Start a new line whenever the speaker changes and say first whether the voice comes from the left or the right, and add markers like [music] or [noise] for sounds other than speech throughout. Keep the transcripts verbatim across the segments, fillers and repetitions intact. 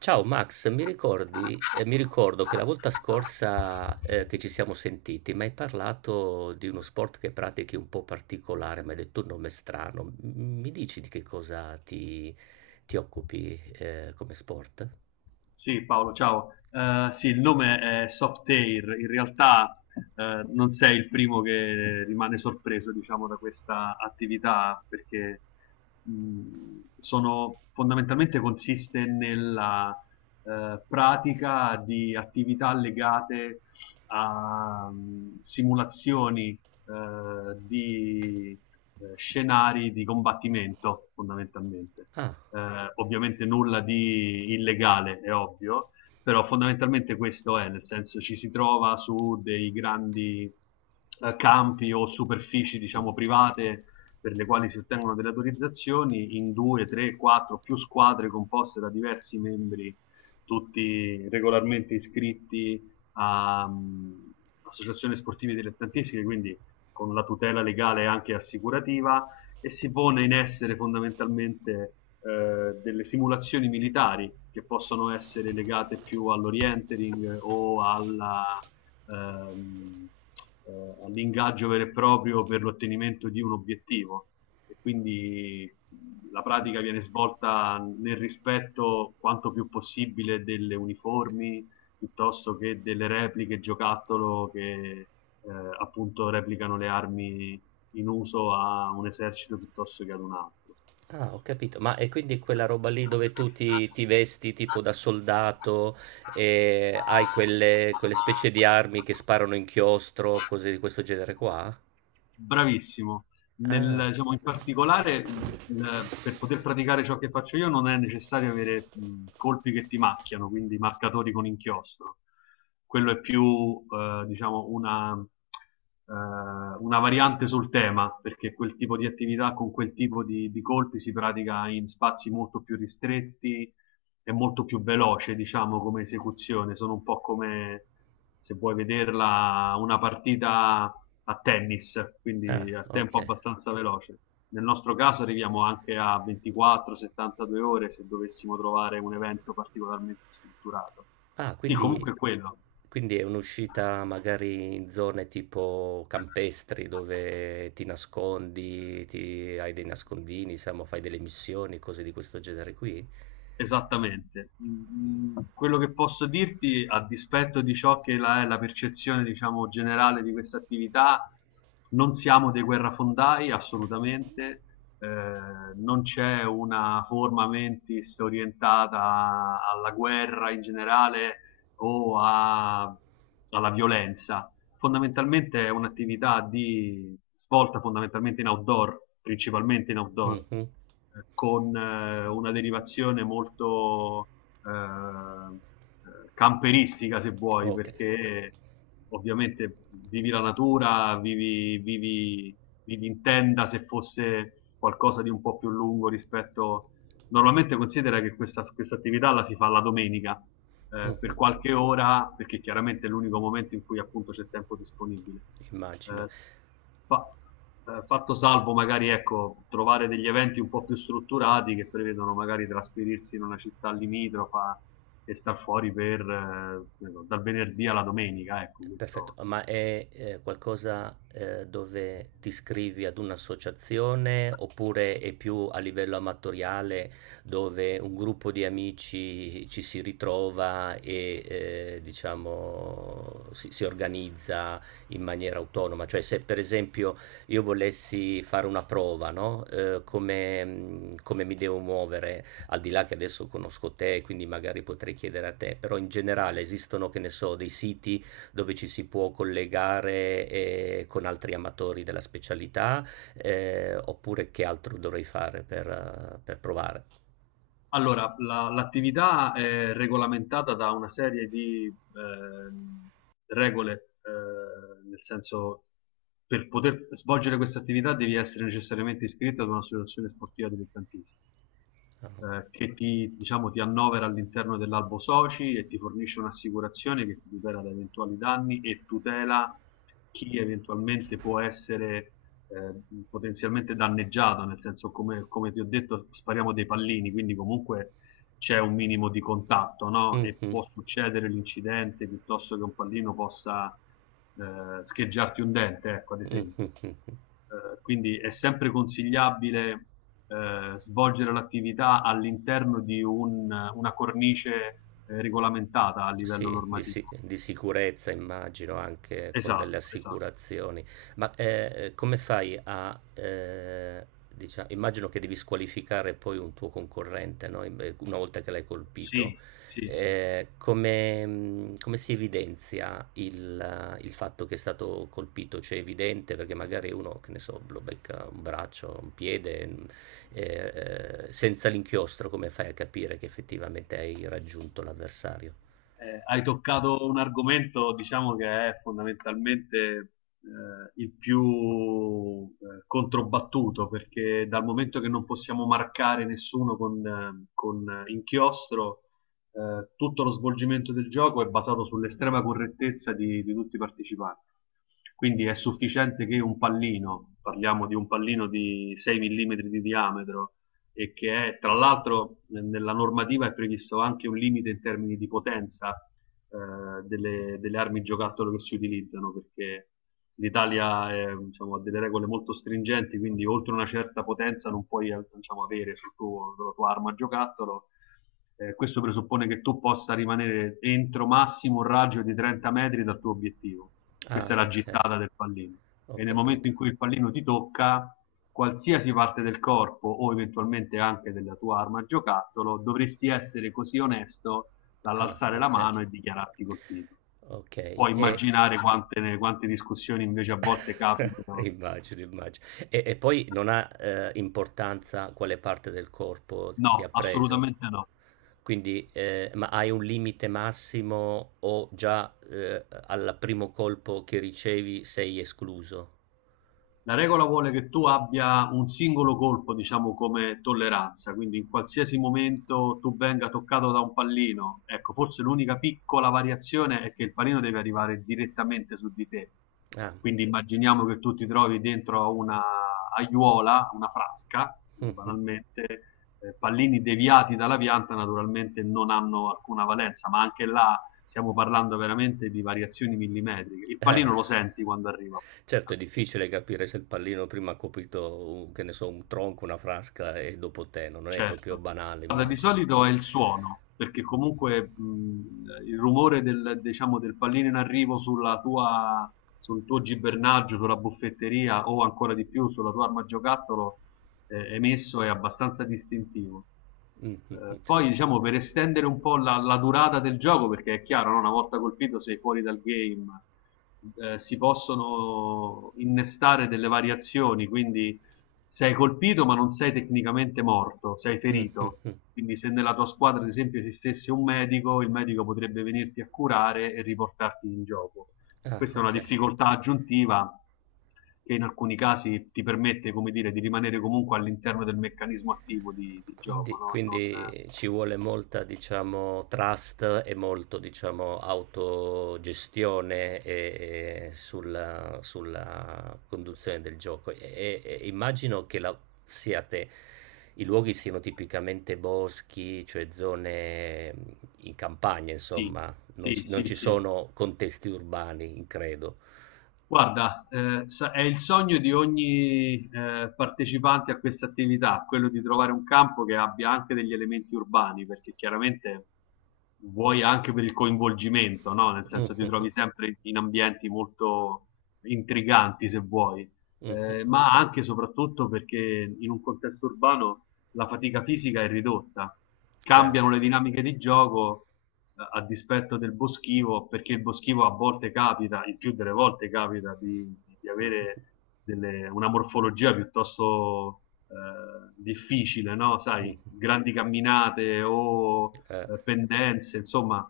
right: Ciao Max, mi ricordi, eh, mi ricordo che la volta scorsa eh, che ci siamo sentiti mi hai parlato di uno sport che pratichi un po' particolare, mi hai detto un nome strano. M- Mi dici di che cosa ti, ti occupi eh, come sport?
left: Sì, Paolo, ciao. Eh, sì, il nome è Softair. In realtà eh, non sei il primo che rimane sorpreso, diciamo, da questa attività, perché mh, sono, fondamentalmente consiste nella eh, pratica di attività legate a mh, simulazioni eh, di eh, scenari di combattimento, fondamentalmente.
right: Ah,
left: Eh, ovviamente nulla di illegale, è ovvio, però fondamentalmente questo è, nel senso ci si trova su dei grandi eh, campi o superfici, diciamo, private per le quali si ottengono delle autorizzazioni in due, tre, quattro, più squadre composte da diversi membri, tutti regolarmente iscritti a um, associazioni sportive dilettantistiche, quindi con la tutela legale anche assicurativa e si pone in essere fondamentalmente eh, delle simulazioni militari che possono essere legate più all'orientering o alla, ehm, eh, all'ingaggio vero e proprio per l'ottenimento di un obiettivo. E quindi la pratica viene svolta nel rispetto quanto più possibile delle uniformi piuttosto che delle repliche giocattolo che eh, appunto replicano le armi in uso a un esercito piuttosto che ad un altro.
right: ah, ho capito. Ma è quindi quella roba lì dove tu ti, ti vesti tipo da soldato e hai quelle, quelle specie di armi che sparano inchiostro, cose di questo genere qua?
left: Bravissimo.
right: Ah,
left: Nel- diciamo, in particolare, il- il- per poter praticare ciò che faccio io non è necessario avere mh, colpi che ti macchiano, quindi marcatori con inchiostro. Quello è più, eh, diciamo, una, eh, una variante sul tema, perché quel tipo di attività con quel tipo di, di colpi si pratica in spazi molto più ristretti, è molto più veloce, diciamo, come esecuzione. Sono un po' come se vuoi vederla una partita a tennis,
right: ah,
left: quindi a
right: ok.
left: tempo abbastanza veloce. Nel nostro caso arriviamo anche a ventiquattro settantadue ore se dovessimo trovare un evento particolarmente strutturato.
right: Ah,
left: Sì,
right: quindi,
left: comunque è quello.
right: quindi è un'uscita magari in zone tipo campestri dove ti nascondi, ti- hai dei nascondini, siamo, fai delle missioni, cose di questo genere qui?
left: Esattamente. Mm, mm, quello che posso dirti, a dispetto di ciò che la- è la percezione, diciamo, generale di questa attività, non siamo dei guerrafondai, assolutamente. Eh, Non c'è una forma mentis orientata alla guerra in generale o a- alla violenza. Fondamentalmente è un'attività di svolta fondamentalmente in outdoor, principalmente in outdoor,
right: Mhm.
left: eh, con eh, una derivazione molto eh, camperistica, se vuoi,
right: Ok.
left: perché ovviamente vivi la natura, vivi, vivi, vivi in tenda se fosse qualcosa di un po' più lungo rispetto. Normalmente considera che questa, questa attività la si fa la domenica eh, per
right: Mhm,
left: qualche ora, perché chiaramente è l'unico momento in cui appunto c'è tempo disponibile.
right: immagino.
left: Eh, s- fa- eh, Fatto salvo magari ecco, trovare degli eventi un po' più strutturati che prevedono magari trasferirsi in una città limitrofa e star fuori per, eh, che ne so, dal venerdì alla domenica, ecco,
right: Perfetto,
left: questo.
right: ma è eh, qualcosa eh, dove ti iscrivi ad un'associazione oppure è più a livello amatoriale dove un gruppo di amici ci si ritrova e eh, diciamo si, si organizza in maniera autonoma? Cioè se per esempio io volessi fare una prova, no? Eh, come, mh, come mi devo muovere, al di là che adesso conosco te, quindi magari potrei chiedere a te, però in generale esistono, che ne so, dei siti dove ci si può collegare eh, con altri amatori della specialità, eh, oppure che altro dovrei fare per, eh, per provare?
left: Allora, la- l'attività è regolamentata da una serie di ehm, regole, eh, nel senso per poter svolgere questa attività devi essere necessariamente iscritto ad un'associazione sportiva dilettantistica,
right: Ah.
left: eh, che ti, diciamo, ti annovera all'interno dell'albo soci e ti fornisce un'assicurazione che ti tutela da eventuali danni e tutela chi eventualmente può essere eh, potenzialmente danneggiato, nel senso come, come ti ho detto spariamo dei pallini, quindi comunque c'è un minimo di contatto, no? E
right: Mhm,
left: può succedere l'incidente piuttosto che un pallino possa eh, scheggiarti un dente, ecco, ad
right: mhm,
left: esempio.
right: mhm.
left: Eh, quindi è sempre consigliabile eh, svolgere l'attività all'interno di un- una cornice eh, regolamentata a livello
right: Sì, di, si-
left: normativo.
right: di sicurezza immagino anche con delle
left: Esatto, esatto.
right: assicurazioni, ma eh, come fai a, eh, diciamo, immagino che devi squalificare poi un tuo concorrente, no? In- Una volta che l'hai colpito,
left: Sì, sì, sì.
right: eh, come, mh, come si evidenzia il, il fatto che è stato colpito? Cioè è evidente perché magari uno, che ne so, lo becca un braccio, un piede, mh, eh, eh, senza l'inchiostro, come fai a capire che effettivamente hai raggiunto l'avversario?
left: Eh, hai toccato un argomento, diciamo, che è fondamentalmente eh, il più eh, controbattuto, perché dal momento che non possiamo marcare nessuno con, eh, con inchiostro, eh, tutto lo svolgimento del gioco è basato sull'estrema correttezza di, di tutti i partecipanti. Quindi è sufficiente che un pallino, parliamo di un pallino di sei millimetri di diametro, e che è tra l'altro nella normativa è previsto anche un limite in termini di potenza eh, delle, delle, armi giocattolo che si utilizzano, perché l'Italia è, diciamo, ha delle regole molto stringenti, quindi oltre una certa potenza non puoi diciamo, avere sul tuo, sulla tua arma giocattolo. Eh, questo presuppone che tu possa rimanere entro massimo un raggio di trenta metri dal tuo obiettivo. Questa è
right: Ah,
left: la
right: ok,
left: gittata del pallino.
right: ho
left: E nel momento
right: capito.
left: in cui il pallino ti tocca, qualsiasi parte del corpo o eventualmente anche della tua arma giocattolo, dovresti essere così onesto
right: Ah,
left: dall'alzare la
right: ok.
left: mano e dichiararti colpito.
right: Ok,
left: Puoi
right: e
left: immaginare quante, quante discussioni invece a volte
right: [laughs]
left: capitano.
right: immagino, immagino. E, e poi non ha eh, importanza quale parte del corpo
left: No,
right: ti ha preso.
left: assolutamente no.
right: Quindi, eh, ma hai un limite massimo o già eh, al primo colpo che ricevi sei escluso?
left: La regola vuole che tu abbia un singolo colpo, diciamo, come tolleranza, quindi in qualsiasi momento tu venga toccato da un pallino, ecco, forse l'unica piccola variazione è che il pallino deve arrivare direttamente su di te.
right: Ah,
left: Quindi immaginiamo che tu ti trovi dentro a una aiuola, una frasca,
right: [laughs]
left: banalmente, eh, pallini deviati dalla pianta naturalmente non hanno alcuna valenza, ma anche là stiamo parlando veramente di variazioni millimetriche. Il
right: eh.
left: pallino lo senti quando arriva.
right: Certo è difficile capire se il pallino prima ha colpito un che ne so, un tronco, una frasca e dopo te, no, non è proprio
left: Certo.
right: banale
left: Guarda, di
right: immagino.
left: solito è il suono, perché comunque mh, il rumore del, diciamo, del pallino in arrivo sulla tua, sul tuo gibernaggio, sulla buffetteria o ancora di più sulla tua arma giocattolo eh, emesso è abbastanza distintivo.
right: Mh, mh, mh.
left: Eh, poi, diciamo, per estendere un po' la, la durata del gioco, perché è chiaro, no? Una volta colpito sei fuori dal game, eh, si possono innestare delle variazioni, quindi sei colpito ma non sei tecnicamente morto, sei
right: Mh, mh,
left: ferito.
right: mh.
left: Quindi se nella tua squadra, ad esempio, esistesse un medico, il medico potrebbe venirti a curare e riportarti in gioco.
right: Ah,
left: Questa è una
right: okay.
left: difficoltà aggiuntiva che in alcuni casi ti permette, come dire, di rimanere comunque all'interno del meccanismo attivo di, di gioco,
right: Quindi,
left: no? Non-
right: quindi ci vuole molta, diciamo, trust e molto, diciamo, autogestione e- e sulla, sulla conduzione del gioco. E, e- e immagino che la- siate, i luoghi siano tipicamente boschi, cioè zone in campagna,
left: Sì,
right: insomma, non,
left: sì,
right: s- non
left: sì,
right: ci
left: sì.
right: sono contesti urbani, credo.
left: Guarda, eh, sa- è il sogno di ogni eh, partecipante a questa attività, quello di trovare un campo che abbia anche degli elementi urbani, perché chiaramente vuoi anche per il coinvolgimento, no? Nel senso ti
right: [laughs]
left: trovi sempre in ambienti molto intriganti, se vuoi,
right: Mhm,
left: eh,
right: mhm.
left: ma anche e soprattutto perché in un contesto urbano la fatica fisica è ridotta, cambiano
right: Certo.
left: le dinamiche di gioco eh, a dispetto del boschivo, perché il boschivo a volte capita, il più delle volte capita, di, di
right: [laughs] Mhm,
left: avere delle, una morfologia piuttosto eh, difficile, no?
right: mhm.
left: Sai, grandi camminate o
right: Eh.
left: eh, pendenze, insomma,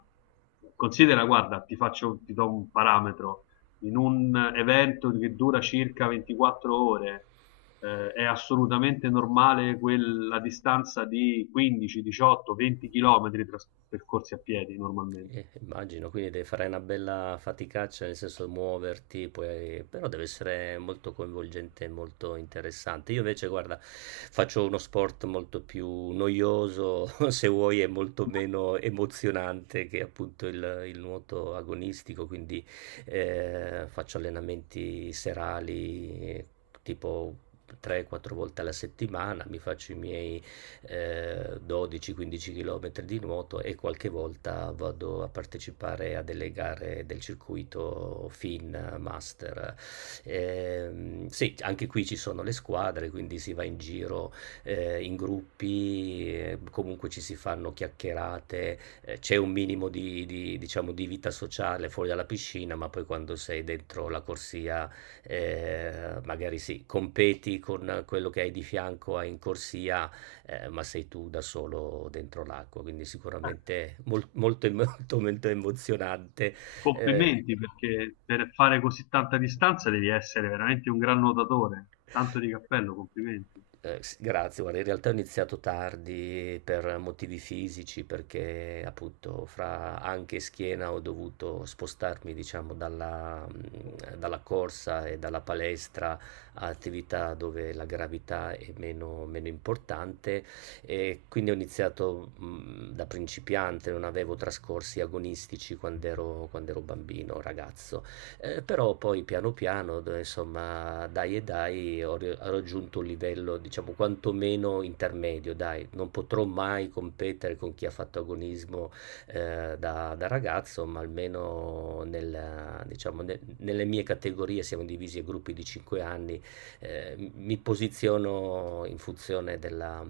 left: considera, guarda, ti faccio, ti do un parametro, in un evento che dura circa ventiquattro ore, eh, è assolutamente normale quella distanza di quindici, diciotto, venti chilometri tras- percorsi a piedi normalmente.
right: Eh, immagino, quindi devi fare una bella faticaccia, nel senso muoverti, poi- però deve essere molto coinvolgente e molto interessante. Io invece, guarda, faccio uno sport molto più noioso, [laughs] se vuoi, è molto meno emozionante che appunto il, il nuoto agonistico, quindi eh, faccio allenamenti serali, eh, tipo tre quattro volte alla settimana, mi faccio i miei eh, dodici quindici km di nuoto e qualche volta vado a partecipare a delle gare del circuito FIN Master. Eh, sì, anche qui ci sono le squadre, quindi si va in giro eh, in gruppi, eh, comunque ci si fanno chiacchierate, eh, c'è un minimo di, di, diciamo, di vita sociale fuori dalla piscina, ma poi quando sei dentro la corsia eh, magari sì, competi con quello che hai di fianco in corsia eh, ma sei tu da solo dentro l'acqua, quindi sicuramente mol- molto, [laughs] molto, molto emozionante. Eh,
left: Complimenti perché per fare così tanta distanza devi essere veramente un gran nuotatore. Tanto di cappello, complimenti.
right: Eh, s- grazie, guarda, in realtà ho iniziato tardi per motivi fisici, perché appunto fra anche e schiena ho dovuto spostarmi, diciamo, dalla, mh, dalla corsa e dalla palestra a attività dove la gravità è meno, meno importante e quindi ho iniziato mh, da principiante, non avevo trascorsi agonistici quando ero, quando ero bambino, ragazzo. Eh, però poi piano piano, d- insomma, dai e dai, ho, ri- ho raggiunto un livello, diciamo, quantomeno intermedio, dai, non potrò mai competere con chi ha fatto agonismo eh, da, da ragazzo, ma almeno nella- diciamo, ne- nelle mie categorie siamo divisi a gruppi di cinque anni, eh, mi posiziono in funzione della,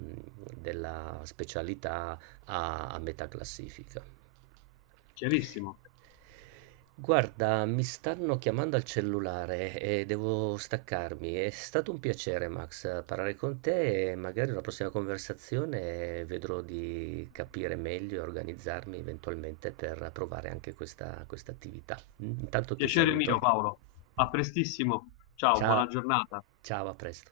right: della specialità a a metà classifica.
left: Chiarissimo.
right: Guarda, mi stanno chiamando al cellulare e devo staccarmi. È stato un piacere, Max, parlare con te e magari una prossima conversazione vedrò di capire meglio e organizzarmi eventualmente per provare anche questa, questa attività. Intanto ti
left: Piacere mio,
right: saluto.
left: Paolo. A prestissimo. Ciao, buona
right: Ciao,
left: giornata.
right: ciao, a presto.